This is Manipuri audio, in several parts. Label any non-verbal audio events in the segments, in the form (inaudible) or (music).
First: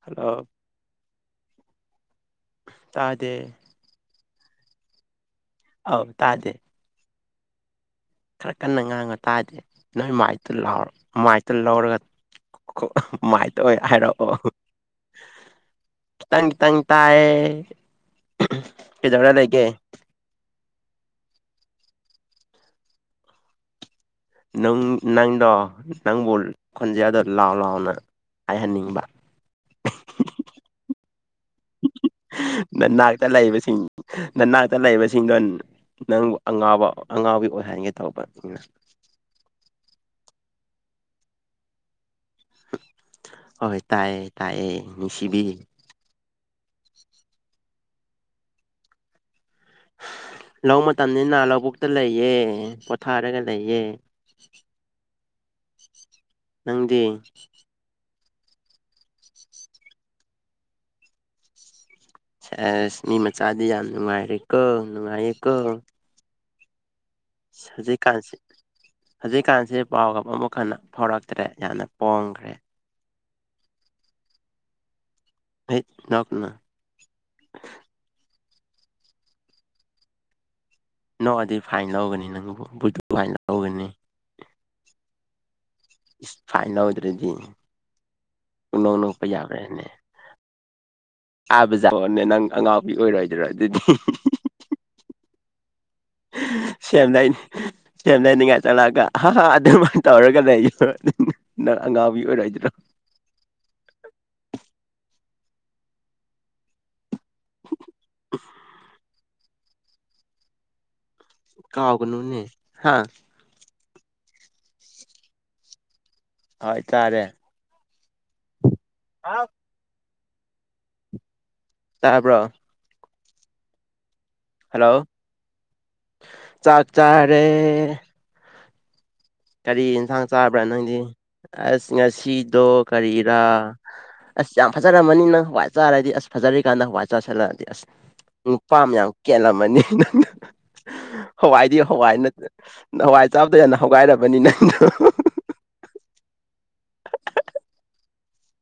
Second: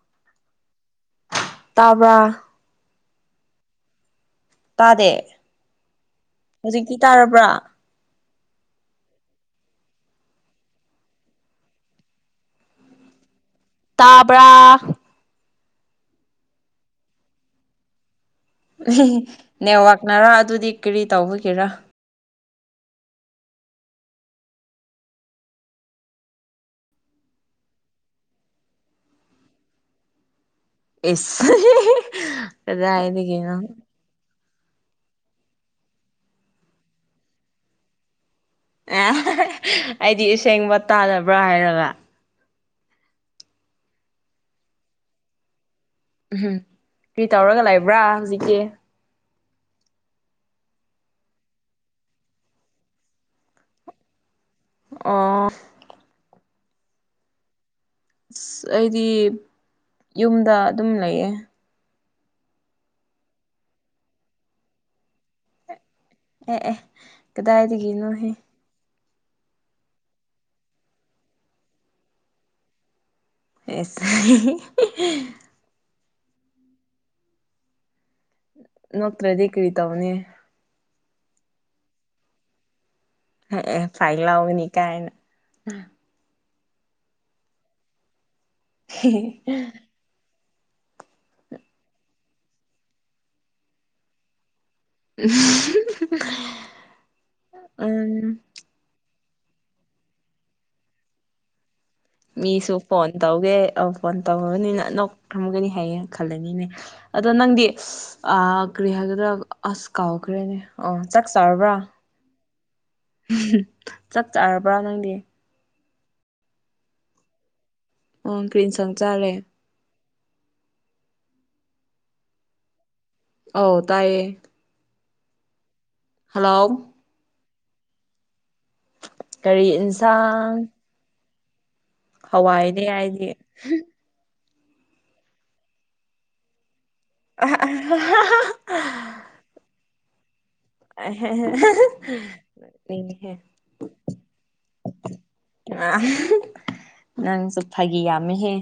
ꯍꯜꯂꯣ꯫ ꯇꯥꯕ꯭ꯔꯥ꯫ ꯇꯥꯗꯦ꯫ ꯇꯥꯗꯦ꯫ ꯑꯧ ꯇꯥꯗꯦ꯫ ꯍꯧꯖꯤꯛꯇꯤ ꯇꯥꯔꯕ꯭ꯔꯥ ꯈꯔ ꯀꯟꯅ ꯉꯥꯡꯕ ꯇꯥꯗꯦ ꯅꯣꯏ ꯃꯥꯏꯛꯇ ꯂꯥꯎꯔ ꯃꯥꯏꯛꯇꯣ ꯂꯧꯔꯒ (unintelligible) ꯃꯥꯏꯇꯑꯣꯢ ꯍꯥꯏꯔꯛꯑꯣ꯫ ꯇꯥꯕ꯭ꯔꯥ ꯈꯤꯇꯪ ꯈꯤꯇꯪ ꯇꯥꯏꯑꯦ꯫ (unintelligible) ꯅꯦꯋꯥꯛꯅꯔꯥ ꯑꯗꯨꯗꯤ ꯀꯔꯤ ꯇꯧꯕꯒꯤꯔꯥ꯫ ꯅꯪ ꯅꯪꯗꯣ ꯅꯪꯕꯨ ꯈꯣꯟꯖꯦꯜꯗꯣ ꯂꯥꯎ ꯂꯥꯎꯅ ꯍꯥꯏꯍꯟꯅꯤꯡꯕ꯫ (unintelligible) ꯅꯅꯥꯛꯇ ꯑꯗꯨꯥꯏꯗꯒꯤ ꯅꯣ꯫ ꯂꯩꯕꯁꯤꯡ ꯅꯅꯥꯛꯇ ꯂꯩꯕꯁꯤꯡꯗꯣ ꯅꯪꯕꯨ ꯑꯉꯥꯎꯕ ꯑꯉꯥꯎꯕꯤꯒꯤ ꯑꯣꯏꯍꯟꯒꯦ ꯇꯧꯕ ꯑꯦ (unintelligible) ꯑꯩꯗꯤ ꯑꯁꯦꯡꯕ ꯇꯥꯗꯕ꯭ꯔꯥ ꯍꯥꯏꯔꯒ꯫ ꯍꯣꯏ ꯇꯥꯛꯑꯦ ꯇꯥꯛꯑꯦ ꯅꯨꯡꯁꯤꯕꯤ꯫ ꯎꯝꯍꯝ ꯀꯔꯤ ꯇꯧꯔꯒ ꯂꯩꯕ꯭ꯔꯥ ꯍꯧꯖꯤꯛꯀꯤ ꯂꯧ ꯃꯇꯝꯅꯤꯅ ꯂꯧꯕꯨꯛꯇ ꯂꯩꯌꯦ ꯄꯣꯊꯥꯔꯒ ꯂꯩꯌꯦ꯫ ꯑꯣ ꯅꯪꯗꯤ꯫ ꯑꯁ ꯑꯩꯗꯤ ꯌꯨꯝꯗ ꯑꯗꯨꯝ ꯂꯩꯌꯦ꯫ ꯁꯦꯁ ꯃꯤ ꯃꯆꯥꯗꯤ ꯌꯥꯝ ꯅꯨꯡꯉꯥꯏꯔꯦ ꯀꯣ ꯅꯨꯡꯉꯥꯏꯌꯦ ꯀꯣ꯫ ꯑꯦ ꯑꯦ ꯍꯧꯖꯤꯛ ꯀꯗꯥꯏꯗꯒꯤꯅꯣꯍꯦ ꯀꯥꯟꯁꯦ ꯍꯧꯖꯤꯛꯀꯥꯟꯁꯦ ꯄꯥꯎꯒ ꯑꯃꯨꯛ ꯍꯟꯅ ꯐꯥꯎꯔꯛꯇ꯭ꯔꯦ ꯌꯥꯝꯅ ꯄꯣꯡꯒ꯭ꯔꯦ꯫ ꯑꯦꯁ (unintelligible) ꯍꯩꯠ ꯅꯣꯛꯀꯅꯨ꯫ ꯅꯣꯛꯇ꯭ꯔꯗꯤ ꯀ꯭ꯔꯤ ꯇꯧꯒꯅꯤ꯫ ꯅꯣꯛꯑꯗꯤ ꯐꯥꯏꯟ ꯂꯧꯒꯅꯤ ꯅꯪꯕꯨ ꯐꯥꯏꯟ ꯂꯧꯒꯅꯤ (unintelligible) ꯐꯥꯏꯟ ꯂꯥꯎꯒꯅꯤ ꯀꯥꯏꯅ꯫ ꯢꯁ ꯐꯥꯏꯟ ꯂꯧꯗ꯭ꯔꯗꯤ ꯄꯨꯅꯣꯛ ꯅꯣꯛꯄ ꯌꯥꯕ꯭ꯔꯅꯦ꯫ (unintelligible) ꯅꯪ ꯑꯉꯥꯎꯕꯤ ꯑꯣꯏꯔꯣꯏꯗꯔꯣ ꯑꯗꯨꯗꯤ꯫ (unintelligible) ꯁꯦꯝꯂꯩꯅꯤ ꯎꯝ ꯁꯦꯝꯂꯩꯅꯤꯡꯉꯥꯏ ꯆꯠꯂꯑꯒ ꯍꯥ ꯍꯥ ꯑꯗꯨꯃꯥꯏꯅ ꯇꯧꯔꯒ ꯂꯩ ꯑꯩ ꯅꯪ ꯑꯉꯥꯎꯕꯤ ꯑꯣꯏꯔꯣꯏꯗ꯭ꯔꯣ꯫ ꯃꯤꯁꯨ ꯐꯣꯟ ꯇꯧꯒꯦ ꯑ ꯐꯣꯟ ꯇꯧꯔꯕꯅꯤꯅ ꯅꯣꯛ ꯊꯝꯒꯅꯤ ꯍꯥꯏꯌꯦꯅ ꯈꯜꯂꯅꯤꯅꯦ ꯑꯗꯣ ꯅꯪꯗꯤ ꯀꯔꯤ ꯍꯥꯏꯒꯗ꯭ꯔꯥ ꯑꯁ ꯀꯥꯎꯈ꯭ꯔꯦꯅꯦ꯫ ꯑꯣ ꯆꯥꯛ ꯆꯥꯔꯕ꯭ꯔꯥ ꯀꯥꯎꯒꯅꯨꯅꯦ ꯍꯥ (unintelligible) ꯆꯥꯛ ꯆꯥꯔꯕ꯭ꯔꯥ ꯅꯪꯗꯤ꯫ ꯍꯣꯏ ꯇꯥꯔꯦ꯫ ꯑꯣ ꯀ꯭ꯔꯤꯟꯁꯪ ꯆꯥꯂꯦ ꯇꯥꯕ꯭ꯔꯣ ꯑꯥꯎ ꯇꯥꯏꯌꯦ꯫ ꯍꯜꯂꯣ ꯍꯜꯂꯣ ꯆꯥꯛ ꯆꯥꯔꯦ꯫ ꯀꯔꯤ ꯌꯦꯟꯖꯥꯡ ꯆꯥꯕ꯭ꯔꯥ ꯅꯪꯗꯤ ꯑꯁ ꯍꯋꯥꯏꯅꯦ ꯉꯁꯤꯗꯣ ꯑꯩꯗꯤ ꯀꯔꯤꯔꯥ ꯑꯁ ꯌꯥꯝ ꯐꯖꯔꯝꯃꯅꯤ ꯅꯪ ꯍꯋꯥꯏ ꯆꯥꯔꯗꯤ ꯑꯁ ꯐꯖꯔꯤꯀꯥꯟꯗ ꯍꯋꯥꯏ ꯆꯥꯔ ꯆꯥꯁꯜꯂꯛꯑꯗꯤ ꯑꯁ ꯅꯨꯄꯥ ꯃꯌꯥꯝ ꯀꯦꯜꯂꯝꯃꯅꯤ ꯅꯪꯅ ꯍꯋꯥꯏꯗꯤ ꯍꯋꯥꯏ ꯍꯋꯥꯏ ꯅꯤꯡꯉꯤꯍꯦ ꯆꯥꯕꯇꯅ ꯍꯋꯥꯏ ꯕꯅꯤ ꯅꯅꯥꯅꯣ ꯅꯪꯁꯨ ꯐꯥꯒꯤ ꯌꯥꯝꯃꯤꯍꯦ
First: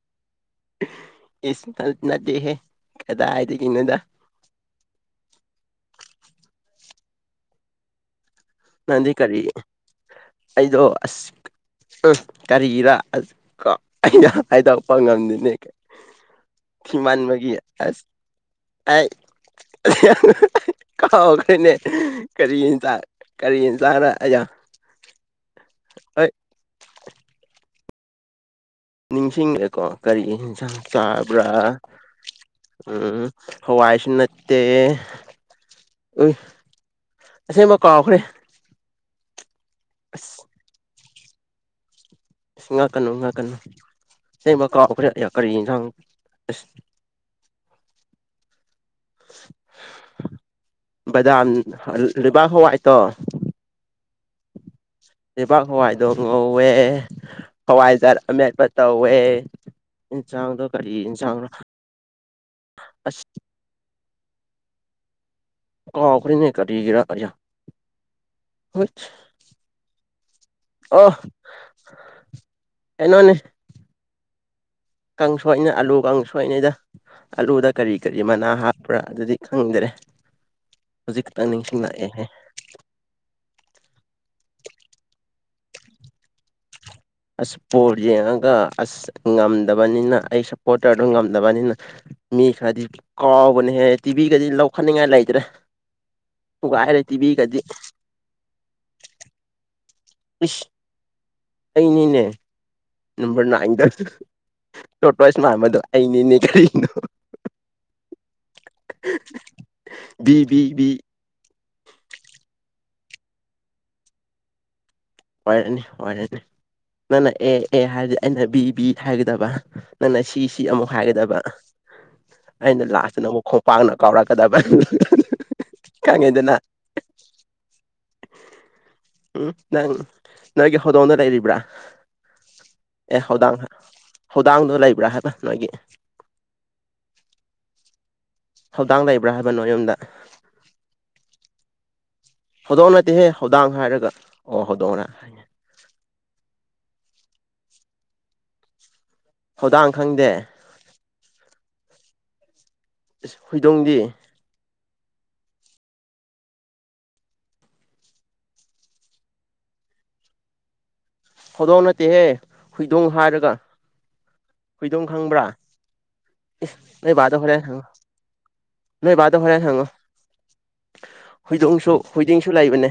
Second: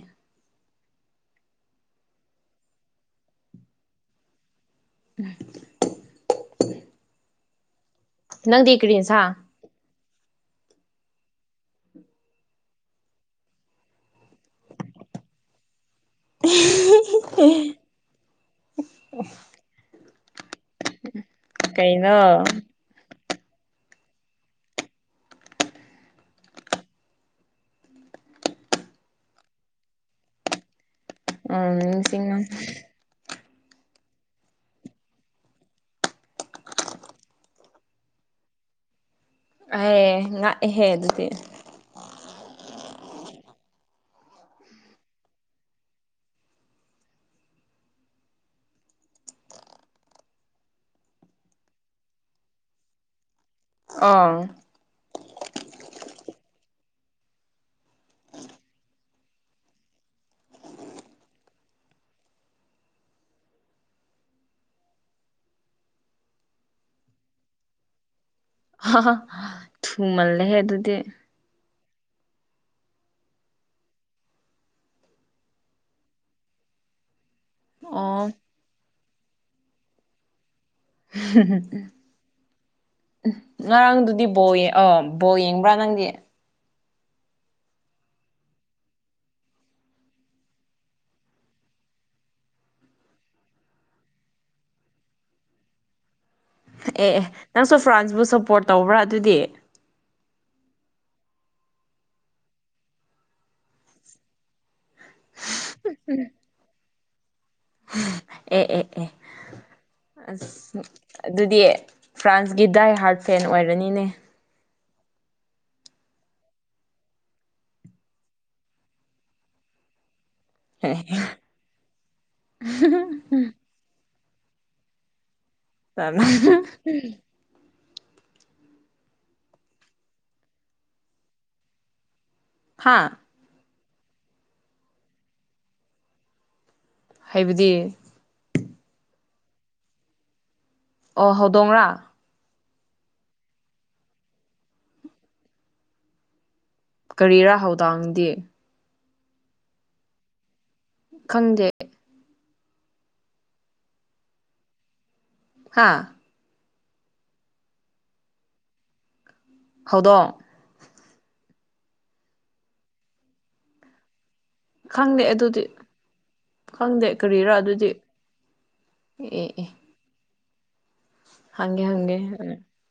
ꯏꯁꯃ ꯏꯅꯥ ꯗꯦꯍꯦ ꯀꯗꯥ ꯍꯥꯏꯗꯤ ꯀꯅꯦꯗ ꯎꯝ ꯅꯪꯗꯤ ꯀꯔꯤ ꯑꯩꯗꯣ ꯑꯁ ꯎ ꯀꯔꯤꯒꯤꯔ ꯀꯣ ꯑꯩꯅ ꯍꯥꯏꯗꯔꯛꯄ ꯉꯝꯗꯅꯦ ꯀꯃꯥꯟ ꯃꯒꯤ ꯑꯁ ꯑꯩ ꯌꯥꯝ ꯀꯥꯎꯈꯣꯏꯅꯦ ꯀꯩꯅꯣ ꯀꯔꯤꯒꯤꯗ ꯀꯔꯤꯅ ꯇꯥꯔ ꯑꯩꯖ ꯑꯩ ꯅꯤꯡꯁꯤꯡꯉꯦꯀꯣ ꯀꯔꯤꯟꯁꯥꯡ ꯆꯥ ꯑ ꯎꯝ ꯍꯋꯥꯏꯁꯨ ꯅꯠꯇꯦ ꯎꯏ ꯑꯁꯦꯡꯕ ꯀꯥꯎꯈ꯭ꯔꯦ ꯑꯦ ꯑꯁ ꯉꯥꯛꯑꯍꯦ ꯑꯗꯨꯗꯤ ꯑ ꯉꯥꯛꯀꯅꯨ ꯉꯥꯛꯀꯅꯨ ꯁꯤꯦꯡꯕ ꯀꯥꯎꯈ꯭ꯔꯦ ꯀꯔꯤ ꯌꯦꯟꯁꯥꯡ ꯑꯁ ꯕꯩꯗꯥꯝ ꯂꯩꯕꯥꯛ ꯍꯋꯥꯏꯇꯣ ꯑꯥ ꯂꯩꯕꯥꯛ ꯍꯋꯥꯏꯗꯣ ꯉꯧꯋꯦ ꯍꯋꯥꯏꯖꯥꯠ ꯑꯃꯦꯠꯄ ꯇꯧꯋꯦ ꯏꯟꯁꯥꯡꯗꯣ ꯀꯔꯤ ꯏꯟꯁꯥꯡꯅꯣ ꯑꯁ ꯑꯥꯎꯈꯔꯤꯅꯦ ꯀꯔꯤꯒꯔ ꯊꯨꯃꯜꯂꯦꯍꯦ ꯑꯗꯨꯗꯤ ꯑꯦꯅꯅꯦ ꯀꯥꯡ ꯁꯣꯏꯅ ꯑꯥꯂꯨ ꯀꯥꯡ ꯁꯣꯏꯅꯩꯗ ꯑꯥꯂꯨꯗ ꯀꯔꯤ ꯀꯔꯤ ꯑꯣ ꯃꯅꯥ ꯍꯥꯞꯄ ꯄꯨ꯭ꯔꯥ ꯑꯗꯨꯗꯤ ꯈꯪꯗꯔꯦ (inaudible) ꯎ ꯉꯔꯥꯡꯗꯨꯗꯤ ꯕꯣ ꯑ ꯕꯣ ꯌꯦꯡꯕ꯭ꯔꯥ ꯅꯪꯗꯤ ꯑꯁ ꯄꯣꯔ ꯌꯦꯡꯉꯒ ꯑꯁ ꯉꯝꯗꯕꯅꯤꯅ ꯑꯩ ꯁꯞꯄꯣꯔꯇꯔꯗꯨ ꯉꯝꯗꯕꯅꯤꯅ ꯃꯤ ꯈꯔꯗꯤ ꯀꯥꯎꯕꯅꯦꯍꯦ ꯇꯤꯚꯤꯒꯗꯤ ꯂꯧꯈꯠꯅꯤꯡꯉꯥꯏ ꯂꯩꯇ꯭ꯔꯦ ꯊꯨꯒꯥꯏꯔꯦ ꯑꯦ ꯑꯦ ꯇꯤꯚꯤꯒꯗꯤ ꯅꯪꯁꯨ ꯐ꯭ꯔꯥꯟꯁꯕꯨ ꯁꯞꯄꯣꯔꯠ ꯇꯧꯕ꯭ꯔꯥ ꯑꯗꯨꯗꯤ ꯏꯁꯁ ꯑꯩꯅꯤꯅꯦ ꯅꯝꯕꯔ ꯅꯥꯏꯟꯗ ꯇꯣꯇꯁꯅꯥꯝꯕꯗꯣ ꯑꯩꯅꯦ ꯏꯅꯦ ꯀꯔꯤꯅꯣ ꯑꯦ ꯑꯦ ꯑꯦ ꯑ ꯕꯤ ꯕꯤ ꯕꯤ ꯑꯗꯨꯗꯤ ꯐ꯭ꯔꯥꯟꯁꯀꯤ ꯗꯥꯏ ꯍꯥꯔꯠ ꯐꯦꯟ ꯑꯣꯏꯔꯅꯤꯅꯦ ꯋꯥꯔꯅꯤ ꯑꯣꯏꯔꯅꯤ ꯅꯪꯅ ꯑꯦ ꯑꯦ ꯍꯥꯏꯔꯗꯤ ꯑꯩꯅ ꯕꯤ ꯕꯤ ꯍꯥꯏꯒꯗꯕ ꯅꯪꯅ ꯁꯤꯁꯤ ꯐꯤ ꯑꯃꯨꯛ ꯍꯥꯏꯒꯗꯕ ꯑꯩꯅ ꯂꯥꯁꯇꯅ ꯑꯃꯨꯛ ꯈꯣꯡꯄꯥꯛꯥꯡꯅ ꯀꯥꯎꯔꯛꯀꯗꯕ ꯀꯪꯉꯩꯗꯅ ꯎꯝ ꯅꯪ ꯅꯒ ꯍꯗ ꯑꯣꯅ ꯇꯥꯏꯔꯤꯕꯕ꯭ꯔꯥ ꯍꯥꯥ ꯑꯦ ꯍꯧꯗꯥꯡ ꯍꯧꯗꯥꯡꯗꯣ ꯂꯩꯕ꯭ꯔꯥ ꯍꯥꯏꯕ ꯅꯣꯏꯒꯤ ꯍꯥꯏꯕꯗꯤ ꯊꯧꯗꯥꯡ ꯂꯩꯕ꯭ꯔꯥ ꯍꯥꯏꯕꯅꯣ ꯌꯨꯝꯗ ꯑꯣ ꯍꯧꯗꯣꯡꯔꯥ ꯍꯧꯗꯣꯡꯑ ꯅꯠꯇꯦꯍꯦ ꯍꯧꯗꯥꯡ ꯍꯥꯏꯔꯒ ꯑꯣ ꯍꯧꯗꯣꯡꯑꯅ ꯀꯔꯤꯔꯥ ꯍꯧꯗꯥꯡꯗꯦ ꯊꯧꯗꯥꯡ ꯈꯪꯗꯦ ꯈꯪꯗꯦ ꯁ ꯍꯣꯏꯗꯣꯡꯗꯤ ꯍꯥꯥ ꯍꯗꯣ ꯍꯧꯧꯗꯣꯡ ꯅꯠꯇꯦꯍꯦ ꯍꯨꯏꯗꯣꯡ ꯍꯥꯏꯔꯒ ꯍꯨꯏꯗꯣꯝ ꯈꯪꯗꯦ ꯈꯪꯕ꯭ꯔꯥ ꯑꯗꯨꯗꯤ ꯏꯁ ꯈꯪꯗꯦ ꯅꯕꯥꯗꯣ ꯀꯔꯤꯔꯥ ꯍꯣꯔꯦꯟ ꯑꯗꯨꯗꯤ ꯈꯪꯉꯣ ꯅ ꯕꯥꯗ ꯑꯦ ꯐꯔꯦ ꯑꯦ ꯁꯪꯒꯣ ꯍꯪꯒꯦ ꯍꯨꯏꯗꯣꯡꯁꯨ ꯍꯪꯒꯦ ꯎꯝ ꯍꯨꯏꯗꯤꯡꯁꯨ ꯂꯩꯕꯅꯦ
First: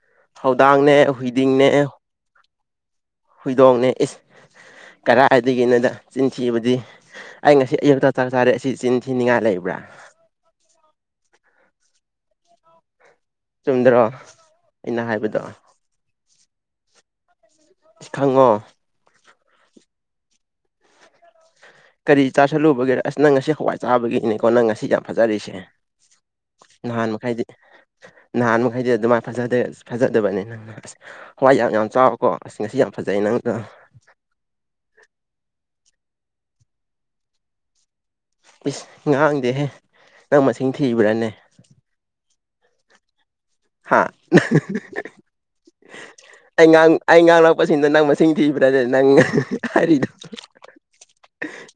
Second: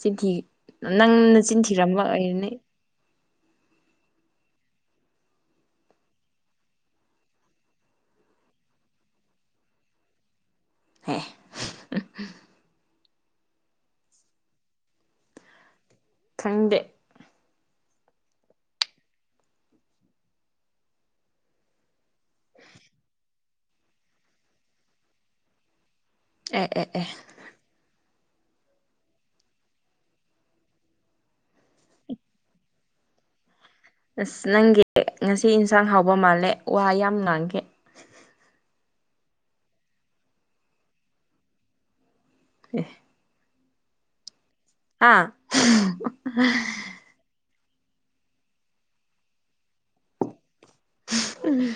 ꯆꯤꯟꯊꯤ ꯍꯧꯗꯥꯡꯅꯦ ꯅꯪꯅ ꯍꯨꯏꯗꯤꯡꯅꯦ ꯆꯤꯟꯊꯤꯔꯝꯂ ꯑꯩꯔꯅꯤ ꯍꯨꯏꯗꯣꯡꯅꯦ ꯏꯁ ꯀꯔꯥꯏꯗꯒꯤꯅꯣꯗ ꯆꯤꯟꯊꯤꯕꯨꯗꯤ ꯑꯩ ꯉꯁꯤ ꯑꯌꯨꯛꯇ ꯆꯥꯛ ꯆꯥꯔꯦ ꯑꯁꯤ ꯆꯤꯟꯁꯤ ꯅꯤꯡꯉꯥꯏ ꯂꯩꯕ꯭ꯔꯥ ꯍꯣꯏ ꯆꯨꯝꯗ꯭ꯔꯣ ꯑꯩꯅ ꯍꯥꯏꯕꯗꯣ ꯈꯪꯗꯦ ꯏꯁ ꯈꯪꯉꯣ ꯀꯔꯤ ꯆꯥꯥꯁꯜꯂꯨꯕꯒꯦ ꯑꯁ ꯅꯪ ꯉꯁꯤ ꯍꯋꯥꯏ ꯆꯥꯕꯒꯤꯅꯤꯀꯣ ꯅꯪ ꯉꯁꯤ ꯌꯥꯝ ꯐꯖꯔꯤꯁꯦ ꯑꯦ ꯑꯦ ꯑꯦ ꯅꯍꯥꯟ ꯃꯈꯩꯗꯤ ꯅꯍꯥꯟ ꯃꯈꯩꯗꯤ ꯑꯗꯨꯃꯥꯏꯐꯖꯗꯦ ꯐꯖꯗꯕꯅꯦ ꯍꯋꯥꯏ ꯌꯥꯝ ꯌꯥꯝ ꯆꯥꯎꯕꯀꯣ ꯑ ꯉꯁꯤ ꯌꯥꯝ ꯐꯖꯩ ꯅꯪꯗ ꯑꯁ ꯅꯪꯒꯤ ꯉꯁꯤ ꯏꯟꯁꯥꯡ ꯍꯥꯎꯕ ꯃꯥꯜꯂꯦ ꯋꯥ ꯌꯥꯝ ꯉꯥꯡꯈꯤ ꯄꯤꯁ ꯉꯥꯡꯗꯦꯍꯦ ꯅꯪ ꯃꯁꯤꯡ ꯊꯤꯕ꯭ꯔꯥꯅꯦ ꯑꯦ ꯍꯥ ꯑꯥ ꯑꯩ ꯉꯥꯡ ꯑꯩ ꯉꯥꯡꯂꯛꯄꯁꯤꯡꯗꯣ ꯅꯪ ꯃꯁꯤꯡ ꯊꯤꯕ꯭ꯔꯥ ꯅꯪ ꯍꯥꯏꯔꯤꯗꯣ ꯎꯝ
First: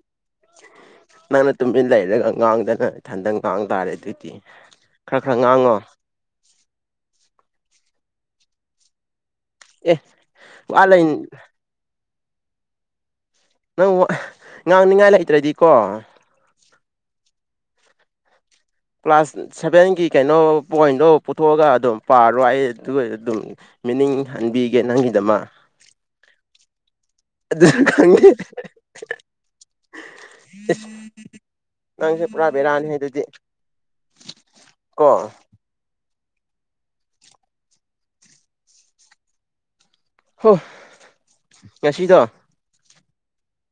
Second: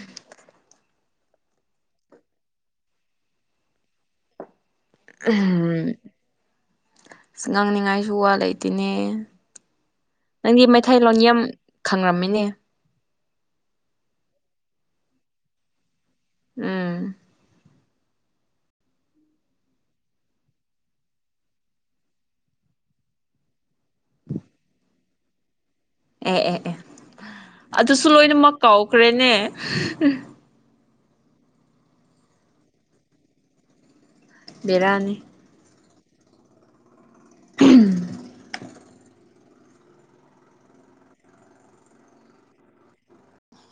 ꯅꯪꯅ ꯇꯨꯃꯤꯟ ꯂꯩꯔꯒ ꯉꯥꯡꯗꯅ ꯏꯊꯟꯗꯪ ꯉꯥꯡ ꯇꯥꯔꯦ ꯑꯗꯨꯏꯗꯤ ꯎꯝ ꯉꯥꯡꯅꯤꯡꯉꯥꯏꯁꯨ ꯋꯥ ꯂꯩꯇꯦꯅꯦ ꯑꯦ ꯅꯪꯗꯤ ꯋꯥ ꯂꯩ ꯃꯩꯊꯇꯩꯂꯣꯟꯣ ꯌꯥꯝ ꯈꯪꯔꯝꯃꯤꯅꯦ ꯅꯪ ꯉꯥꯡꯅꯤꯡꯉꯥꯏ ꯂꯩꯇ꯭ꯔꯗꯤꯀꯣ ꯎꯝ ꯀ꯭ꯂꯥꯁ ꯁꯚꯦꯟꯒꯤ ꯀꯩꯅꯣ ꯄꯣꯏꯟꯗꯣ ꯄꯨꯊꯣꯛꯑꯒ ꯑꯗꯨꯝ ꯄꯥꯔꯣ ꯑꯩ ꯑꯗꯨꯒ ꯑꯗꯨꯝ ꯃꯤꯅꯤꯡ ꯍꯟꯕꯤꯒꯦ ꯅꯪꯒꯤꯗꯃꯛ ꯑꯦ ꯑꯦ ꯑꯦ ꯑꯗꯨ ꯑꯗꯨꯁꯨ ꯈꯪꯗꯦ ꯂꯣꯏꯅꯃꯛ ꯀꯥꯎꯈ꯭ꯔꯦꯅꯦ ꯅꯪꯁꯦ ꯄꯨꯔꯥ ꯕꯦꯔꯥꯅꯤꯍ‌ꯦ ꯑꯗꯨꯗꯤ ꯕ‌ꯦꯔꯥꯅ‌ꯦ ꯀꯣ (unintelligible) ꯍꯣ ꯉꯁꯤꯗꯣ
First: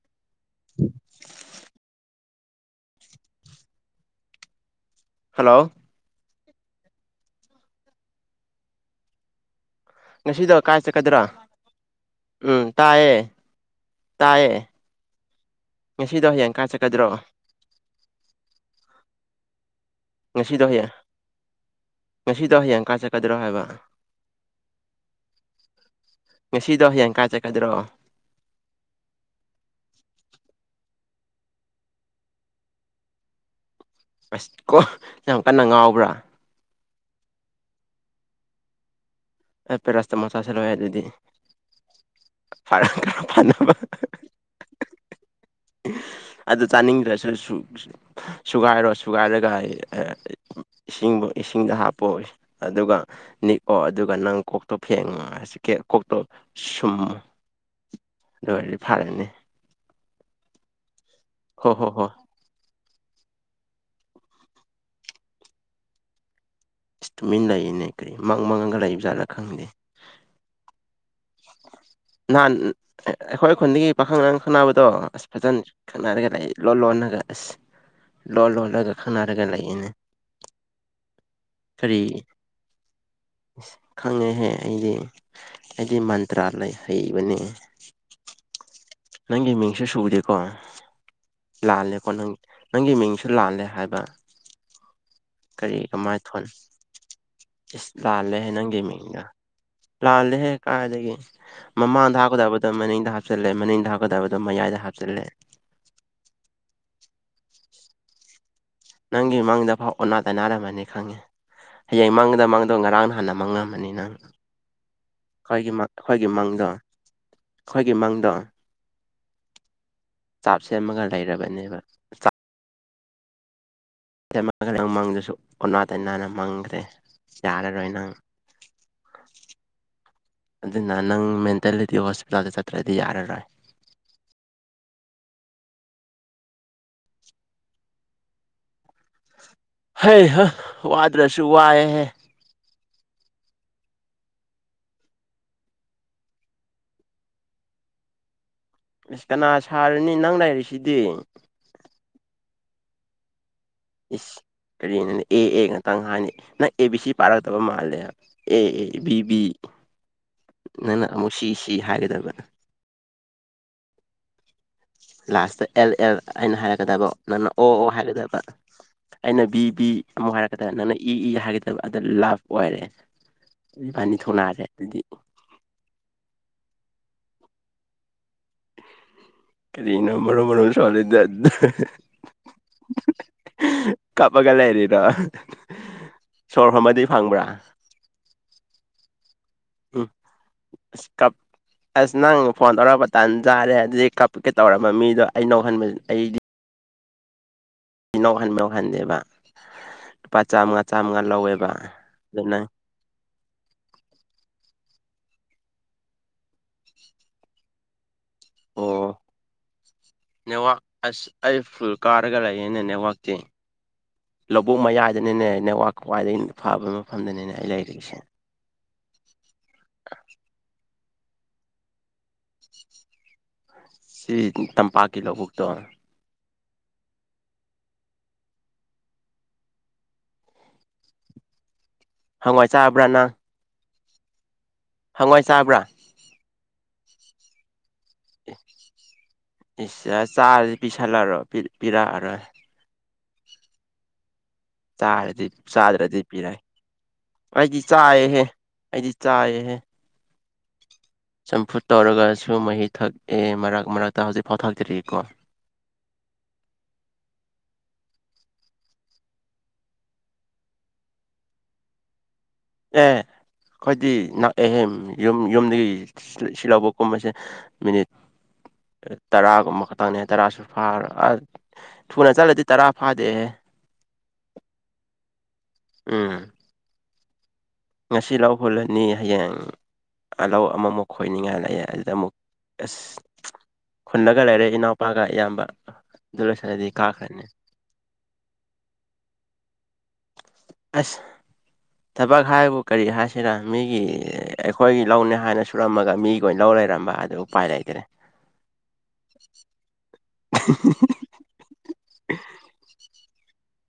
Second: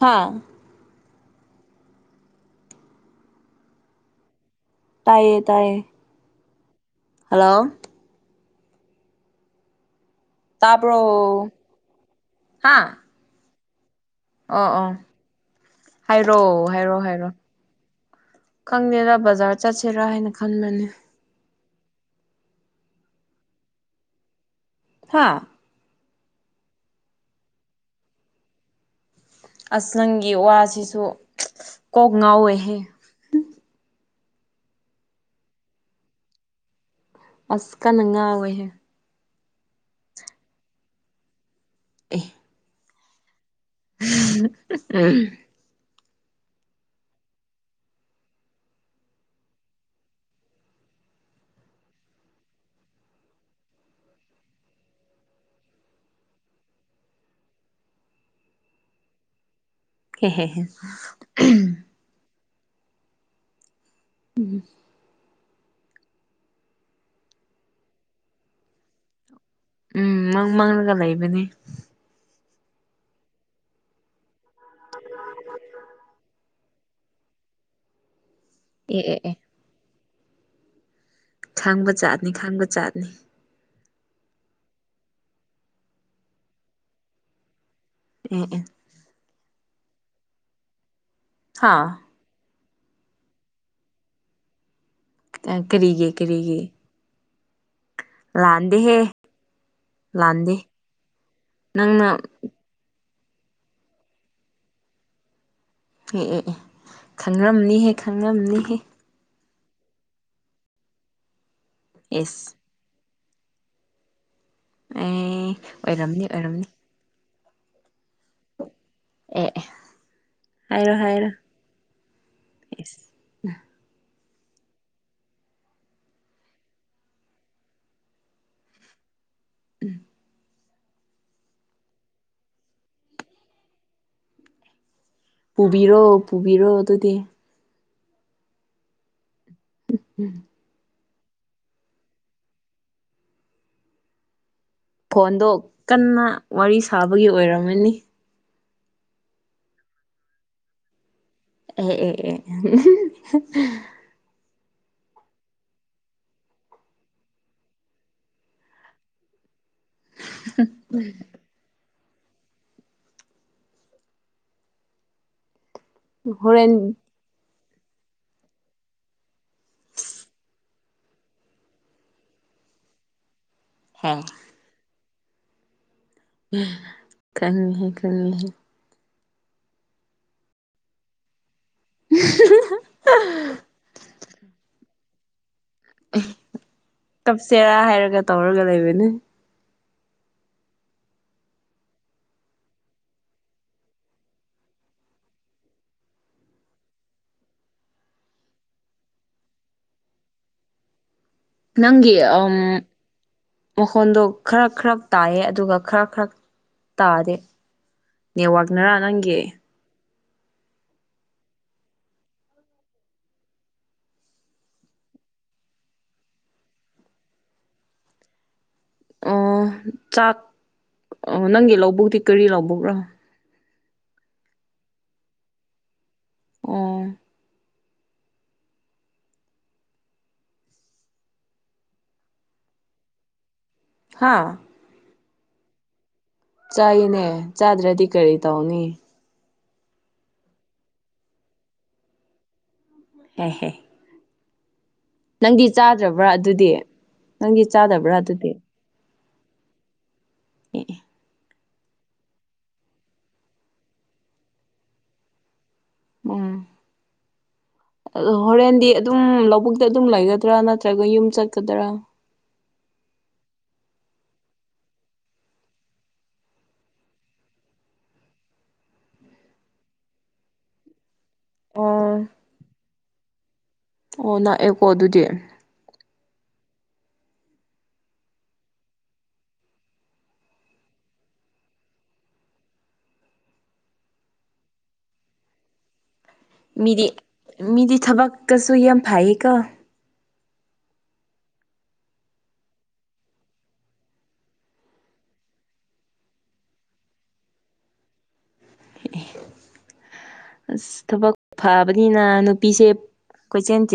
ꯍꯥꯥ (inaudible) ꯇꯥꯏꯌꯦ ꯍꯜꯂꯣ ꯇꯥꯏꯌꯦ ꯍꯜꯂꯣ ꯉꯁꯤꯗꯣ ꯀꯥꯏ ꯇꯥꯕ꯭ꯔꯣ ꯆꯠꯀꯗ꯭ꯔꯥ ꯎꯝ ꯍꯥ ꯇꯥꯏꯌꯦ ꯇꯥꯏꯌꯦ ꯑꯣ ꯑꯣ ꯉꯁꯤꯗꯣ ꯍꯥꯏꯔꯣ ꯍꯌꯦꯡ ꯀꯥꯏ ꯍꯥꯏꯔꯣ ꯆꯠꯀꯗ꯭ꯔꯣ ꯍꯥꯏꯔꯣ ꯈꯪꯗꯦꯗ ꯕꯖꯥꯔ ꯆꯠꯁꯤꯔꯥ ꯍꯥꯏꯅ ꯉꯁꯤꯗꯣ ꯈꯟꯕꯅꯤ ꯍꯌꯦꯡ ꯉꯁꯤꯗꯣ ꯍꯌꯦꯡ ꯀꯥꯏ ꯆꯠꯀꯗ꯭ꯔꯣ ꯍꯥꯏꯕ ꯍꯥꯥ ꯉꯁꯤꯗꯣ ꯍꯌꯦꯡ ꯀꯥꯏ ꯆꯠꯀꯗ꯭ꯔꯣ ꯑꯁ ꯅꯪꯒꯤ ꯋꯥꯁꯤꯁꯨ ꯀꯣꯛ ꯉꯥꯎꯋꯦꯍ‌ꯦ ꯑꯁ ꯀꯣ ꯌꯥꯝ ꯀꯟꯅ ꯉꯥꯎꯕ꯭ꯔꯥ ꯑꯁ ꯀꯟꯅ ꯉꯥꯎꯋ‌ꯦꯍꯦ ꯍ‌ꯦ ꯄꯦꯔꯥꯁꯤꯇꯥꯃꯣꯜ ꯆꯥꯁꯤꯜꯂ‌ꯣꯍ‌ꯦ ꯑꯗꯨꯗꯤ ꯑꯦ ꯑꯔꯥꯡ ꯈꯔ ꯐꯅꯕ (unintelligible) ꯎꯝ ꯑꯗꯨ ꯆꯥꯅꯤꯡꯗ꯭ꯔꯁꯨ ꯁꯨ ꯁꯨꯒꯥꯏꯔꯣ ꯁꯨꯒꯥꯏꯔꯒ ꯑ ꯑ ꯏꯁꯤꯡꯕꯨ ꯏꯁꯤꯡꯗ ꯍꯥꯞꯄꯣ ꯑꯗꯨꯒ ꯅꯤꯛꯑꯣ ꯑꯗꯨꯒ ꯅꯪ ꯀꯣꯛꯇꯣ ꯐꯦꯡꯉ ꯍꯧꯖꯤꯛꯀꯤ ꯀꯣꯛꯇꯣ ꯁꯨꯝꯃ‌ꯣ ꯑꯗꯨ ꯑꯣꯏꯗꯤ ꯐꯥꯔꯅꯤ ꯍꯦꯍꯦ ꯍꯦ ꯑꯣ ꯍꯣ ꯍꯣ꯫ ꯎꯝ ꯏꯁ ꯇꯨꯃꯤꯟ ꯂꯩꯌꯦꯅꯦ ꯀꯔꯤ ꯃꯪ ꯃꯪꯉꯒ ꯂꯩꯕ ꯖꯥꯠꯂ ꯈꯪꯗꯦ ꯎꯝ ꯃꯪ ꯃꯪꯂꯒ ꯂꯩꯕꯅꯤ ꯅꯍꯥꯟ ꯑ ꯑꯩꯈꯣꯏ ꯈꯨꯟꯗꯒꯤ ꯄꯥꯈꯪ ꯅꯪ ꯈꯪꯅꯕꯗꯣ ꯑꯁ ꯐꯖꯟ ꯈꯠꯅꯔꯒ ꯂꯩ ꯂꯣꯟ ꯂꯣꯟꯅꯒ ꯑꯁ ꯂꯣ ꯂꯣꯟꯂꯒ ꯑꯦ ꯑꯦ ꯑꯦ ꯈꯪꯅꯔꯒ ꯂꯩꯌꯦꯅꯦ ꯈꯪꯕꯖꯥꯠꯅꯤ ꯈꯪꯕꯖꯥꯠꯅꯤ ꯏꯁ ꯈꯪꯉꯦꯍꯦ ꯑꯩꯗꯤ ꯑꯩꯗꯤ ꯃꯟꯇ꯭ꯔꯥ ꯂꯩ ꯍꯩꯕꯅꯦ꯫ ꯎꯝ ꯎꯝ꯫ ꯅꯪꯒꯤ ꯃꯤꯡꯁꯨ ꯁꯨꯗꯦꯀꯣ ꯍꯥꯥ ꯂꯥꯜꯂꯦꯀꯣ ꯅꯪ ꯅꯪꯒꯤ ꯃꯤꯡꯁꯨ ꯂꯥꯜꯂꯦ ꯍꯥꯏꯕ (unintelligible) ꯀꯔꯤ ꯀꯔꯤꯒꯤ ꯀꯃꯥꯏ ꯊꯣꯟ ꯀꯔꯤꯒꯤ ꯏꯁ ꯂꯥꯜꯂꯦꯍꯦ ꯅꯪꯒꯤ ꯂꯥꯟꯗꯦꯍꯦ ꯃꯤꯡꯗ ꯂꯥꯜꯂꯦꯍꯦ ꯂꯥꯟꯗꯦ ꯀꯥꯏꯗꯒꯤ ꯅꯪꯅ ꯃꯃꯥꯡꯗ ꯍꯥꯞꯀꯗꯕ ꯅ ꯃꯅꯤꯡꯗ ꯍꯥꯞꯆꯤꯜꯂꯦ ꯃꯅꯤꯡꯗ ꯍꯥꯞꯀꯗꯕꯗꯣ ꯃꯌꯥꯏꯗ ꯍꯥꯞꯆꯤꯜꯂꯦ ꯑꯦ ꯑꯦ ꯑꯦ ꯈꯪꯔꯝꯅꯤꯍꯦ ꯈꯪꯔꯝꯅꯤꯍꯦ ꯅꯪꯒꯤ ꯃꯪꯗ ꯐꯥꯎ ꯑꯣꯅꯥ ꯇꯥꯏꯅꯔꯝꯃꯅꯤ ꯈꯪꯉꯦ ꯍꯌꯦꯡ ꯃꯪꯗ ꯑꯦꯁ ꯃꯪ ꯑꯗꯣ ꯉꯔꯥꯡ ꯅꯍꯥꯟꯅ ꯃꯪꯉꯝꯃꯅꯤ ꯅꯪ ꯑꯦ ꯑꯩꯈꯣꯏꯒꯤ ꯃꯪ ꯑꯣꯏꯔꯝꯅꯤ ꯑꯩꯈꯣꯏꯒꯤ ꯑꯣꯏꯔꯝꯅꯤ ꯃꯪꯗꯣ ꯑꯩꯈꯣꯏꯒꯤ ꯃꯪꯗꯣ ꯑꯦ ꯑꯦ ꯆꯥꯞ ꯍꯥꯏꯔꯣ ꯁꯦꯝꯃꯒ ꯍꯥꯏꯔꯣ ꯂꯩꯔꯕꯅꯦꯕ ꯑꯦꯁ (unintelligible) ꯃꯪꯗꯨꯁꯨ ꯑꯣꯅꯥ ꯇꯩꯅꯅ ꯃꯪꯒ꯭ꯔꯦ ꯌꯥꯔꯔꯣꯏ ꯅꯪ꯫ ꯎꯝ꯫ ꯑꯗꯨꯅ ꯅꯪ ꯃꯦꯟꯇꯦꯂꯤꯗꯤ ꯍꯣꯁꯄꯤꯇꯥꯜꯗ ꯆꯠꯇ꯭ꯔꯗꯤ ꯌꯥꯔꯔꯣꯏ ꯄꯨꯕꯤꯔꯣ ꯄꯨꯕꯤꯔꯣ ꯑꯗꯨꯗꯤ ꯍꯩꯍꯥ ꯋꯥꯗ꯭ꯔꯁꯨ ꯋꯥꯏꯍꯦ ꯐꯣꯟꯗꯣ ꯀꯟꯅ ꯋꯥꯔꯤ ꯁꯥꯕꯒꯤ ꯑꯣꯏꯔꯝꯃꯅꯤ꯫ ꯑꯁ ꯀꯅꯥ ꯁꯥꯔꯅꯤ ꯅꯪ ꯂꯩꯔꯤꯁꯤꯗꯤ ꯑꯦ ꯑꯦ ꯑꯦ ꯏꯁ ꯀꯔꯤꯅꯣꯅꯦ ꯑꯦ ꯑꯦ ꯉꯥꯛꯇꯪ ꯍꯥꯏꯌꯦꯅꯦ ꯅꯪ ꯑꯦ ꯕꯤ ꯁꯤ ꯄꯥꯔꯛꯇꯕ ꯃꯥꯜꯂꯦ ꯑꯦ ꯑꯦ ꯕꯤ ꯕꯤ ꯅꯪꯅ ꯑꯃꯨꯛ ꯁꯤ ꯁꯤ ꯍꯥꯏꯒꯗꯕ ꯂꯥꯁꯇ ꯑꯦꯜ ꯑꯦꯜ ꯑꯩꯅ ꯍꯣꯔꯦꯟ ꯍꯥꯏꯔꯛꯀꯗꯕ ꯅꯪꯅ ꯑꯣ ꯑꯣ ꯍꯥꯏꯔꯗꯕ ꯑꯩꯅ ꯕꯤ ꯕꯤ ꯑꯃꯨꯛ ꯍꯥꯏꯔꯛꯀꯗ ꯅꯪꯅ ꯏ ꯏ ꯍꯥꯏꯒꯗꯕ ꯑꯗꯨꯗ ꯂꯥꯚ ꯑꯣꯏꯔꯦ ꯍꯦ ꯑꯅꯤ ꯊꯣꯅꯥꯈ꯭ꯔꯦ ꯑꯗꯨꯗꯤ ꯈꯪꯉꯤꯍꯦ ꯈꯪꯉꯤꯍꯦ ꯀꯔꯤꯅꯣ ꯃꯔꯣ ꯃꯔꯣ ꯁꯣꯜꯂꯤꯗ (inaudible) ꯀꯞꯄꯒ ꯂꯩꯔꯤꯔꯣ ꯁꯣꯔ ꯍꯣꯟꯕꯗꯤ ꯐꯪꯕ꯭ꯔꯥ ꯀꯞꯁꯦꯔꯥ ꯍꯥꯏꯔꯒ ꯇꯧꯔꯒ ꯂꯩꯕꯅꯦ ꯎꯝ ꯀꯞ ꯑꯁ ꯅꯪ ꯐꯣꯟ ꯇꯧꯔꯛꯄ ꯇꯥꯟ ꯆꯥꯔꯦ ꯑꯗꯨꯗꯤ ꯀꯞꯀꯦ ꯇꯧꯔꯝꯕ ꯃꯤꯗꯣ ꯑꯩꯅꯣꯛꯍꯟꯕ ꯑꯩꯗꯤ ꯏꯅꯥꯎꯈꯟ ꯌꯥꯎꯍꯟꯗꯦꯕ ꯂꯨꯄꯥ ꯆꯥꯝꯃꯉꯥ ꯆꯥꯝꯃꯉꯥ ꯂꯧꯋꯦꯕ ꯅꯪꯒꯤ ꯑꯗꯨ ꯑꯝ ꯅꯪ ꯅꯈꯣꯟꯗꯣ ꯈꯔ ꯈꯔ ꯇꯥꯏꯌꯦ ꯑꯗꯨꯒ ꯈꯔ ꯈꯔ ꯇꯥꯗꯦ ꯅꯦꯋꯥꯛꯅꯔꯥ ꯑꯣ ꯅꯪꯒꯤ꯫ ꯅꯦꯠꯋꯥꯛ ꯑꯁ ꯑꯩ ꯐꯨꯜ ꯀꯥꯔꯒ ꯂꯩꯌꯦꯅꯦ ꯅꯦꯠꯋꯥꯛꯇꯤ ꯂꯧꯕꯨꯛ ꯃꯌꯥꯏꯗꯅꯤꯅꯦ ꯅꯦꯠꯋꯥꯛ ꯈ꯭ꯋꯥꯏꯗꯒꯤ ꯐꯕ ꯃꯐꯝꯗꯅꯤꯅꯦ ꯑꯩ ꯂꯩꯔꯤꯁꯦ ꯑꯣ ꯆꯥꯛ ꯅꯪꯒꯤ ꯂꯧꯕꯨꯛꯇꯤ ꯀꯔꯤ ꯂꯧꯕꯨꯛꯔꯣ ꯁꯤ ꯇꯝꯄꯥꯛꯀꯤ ꯂꯧꯕꯨꯛꯇꯣ ꯑꯣ ꯍꯪꯋꯥꯏ ꯆꯥꯕ꯭ꯔꯥꯅꯪ ꯍꯥꯥ ꯍꯪꯋꯥꯏ ꯆꯥꯕ꯭ꯔꯥ ꯆꯥꯏꯅꯦ ꯆꯥꯗ꯭ꯔꯗꯤ ꯀꯔꯤ ꯇꯧꯅꯤ ꯏꯁ ꯆꯥꯔꯗꯤ ꯄꯤꯁꯜꯂꯔꯣꯏ ꯄꯤꯔꯛꯑꯔꯣꯏ ꯍꯦ ꯍꯣꯏ ꯆꯥꯔꯗꯤ ꯆꯥꯗ꯭ꯔꯗꯤ ꯆꯥꯗ꯭ꯔꯕ꯭ꯔꯥ ꯄꯤꯔꯥꯏ ꯑꯗꯨꯗꯤ ꯅꯪꯗꯤ ꯑꯩꯗꯤ ꯆꯥꯗꯕ꯭ꯔꯥ ꯆꯥꯏꯑꯦꯍꯦ ꯑꯗꯨꯗꯤ ꯑꯩꯗꯤꯆꯥꯏꯑꯦꯍꯦ ꯑꯦ ꯆꯝꯐꯨꯠ ꯇꯧꯔꯒꯁꯨ ꯃꯍꯤ ꯊꯛꯑꯦ ꯃꯔꯛ ꯃꯔꯛꯇ ꯍꯧꯖꯤꯛ ꯐꯥꯎ ꯊꯥꯛꯇ꯭ꯔꯤꯑꯀꯣ ꯎꯝ ꯑꯗꯣ ꯍꯣꯔꯦꯟꯗꯤ ꯑꯗꯨꯝ ꯂꯧꯕꯨꯛꯇ ꯑꯗꯨꯝ ꯂꯩꯒꯗ꯭ꯔꯥ ꯅꯠꯇ꯭ꯔꯒ ꯌꯨꯝ ꯆꯠꯀꯗ꯭ꯔꯥ ꯑꯦ ꯑꯩꯈꯣꯏꯗꯤ ꯅꯛꯏꯍꯦ ꯌꯨꯝ ꯌꯨꯝꯗꯒꯤ ꯁꯤꯜꯍꯧꯐꯧ ꯀꯨꯝꯕꯁꯦ ꯃꯤꯅꯤꯠ ꯇꯔꯥꯒꯨꯝꯕ ꯈꯛꯇꯪꯅꯦ ꯇꯔꯥꯁꯨ ꯐꯥꯔ ꯑꯣ ꯊꯨꯅ ꯆꯠꯂꯗꯤ ꯇꯔꯥ ꯐꯥꯗꯦꯍꯦ ꯑꯣ ꯅꯥꯛꯑꯦꯀꯣ ꯑꯗꯨꯗꯤ ꯎꯝ ꯉꯁꯤ ꯍꯨꯜꯂꯅꯤ ꯍꯌꯦꯡ ꯑꯥꯜꯂꯧ ꯑꯃꯃꯨꯛ ꯈꯣꯏꯅꯤꯡꯉꯥꯏ ꯂꯩ ꯑꯗꯨꯗ ꯑꯃꯨꯛ ꯑꯁ ꯍꯨꯟꯂꯒ ꯂꯩꯔꯦ ꯏꯅꯥꯎꯄꯥꯒ ꯏꯌꯥꯝꯕ ꯑꯗꯨ ꯂꯣꯏꯁꯤꯜꯂꯗꯤ ꯃꯤꯗꯤ ꯀꯥꯈ꯭ꯔꯅꯤ ꯃꯤꯗꯤ ꯊꯕꯛꯀꯁꯨ ꯌꯥꯝ ꯐꯩꯌꯦꯀꯣ ꯑꯁ ꯊꯕꯛ ꯍꯥꯏꯕꯨ ꯀꯔꯤ ꯍꯥꯏꯁꯤꯔ ꯃꯤꯒꯤ ꯑꯩꯈꯣꯏꯒꯤ ꯂꯧꯅꯦ ꯍꯥꯏꯅ ꯁꯨꯔꯝꯃꯒ ꯃꯤꯒꯤ ꯂꯧꯑꯣꯏꯔꯝꯕ ꯑꯗꯣ ꯄꯥꯏ ꯂꯩꯒꯔꯦ ꯑꯁ ꯊꯕꯛ ꯐꯕꯅꯤꯅ ꯅꯨꯄꯤꯁꯦ ꯀꯣꯏꯁꯦꯜꯁꯦ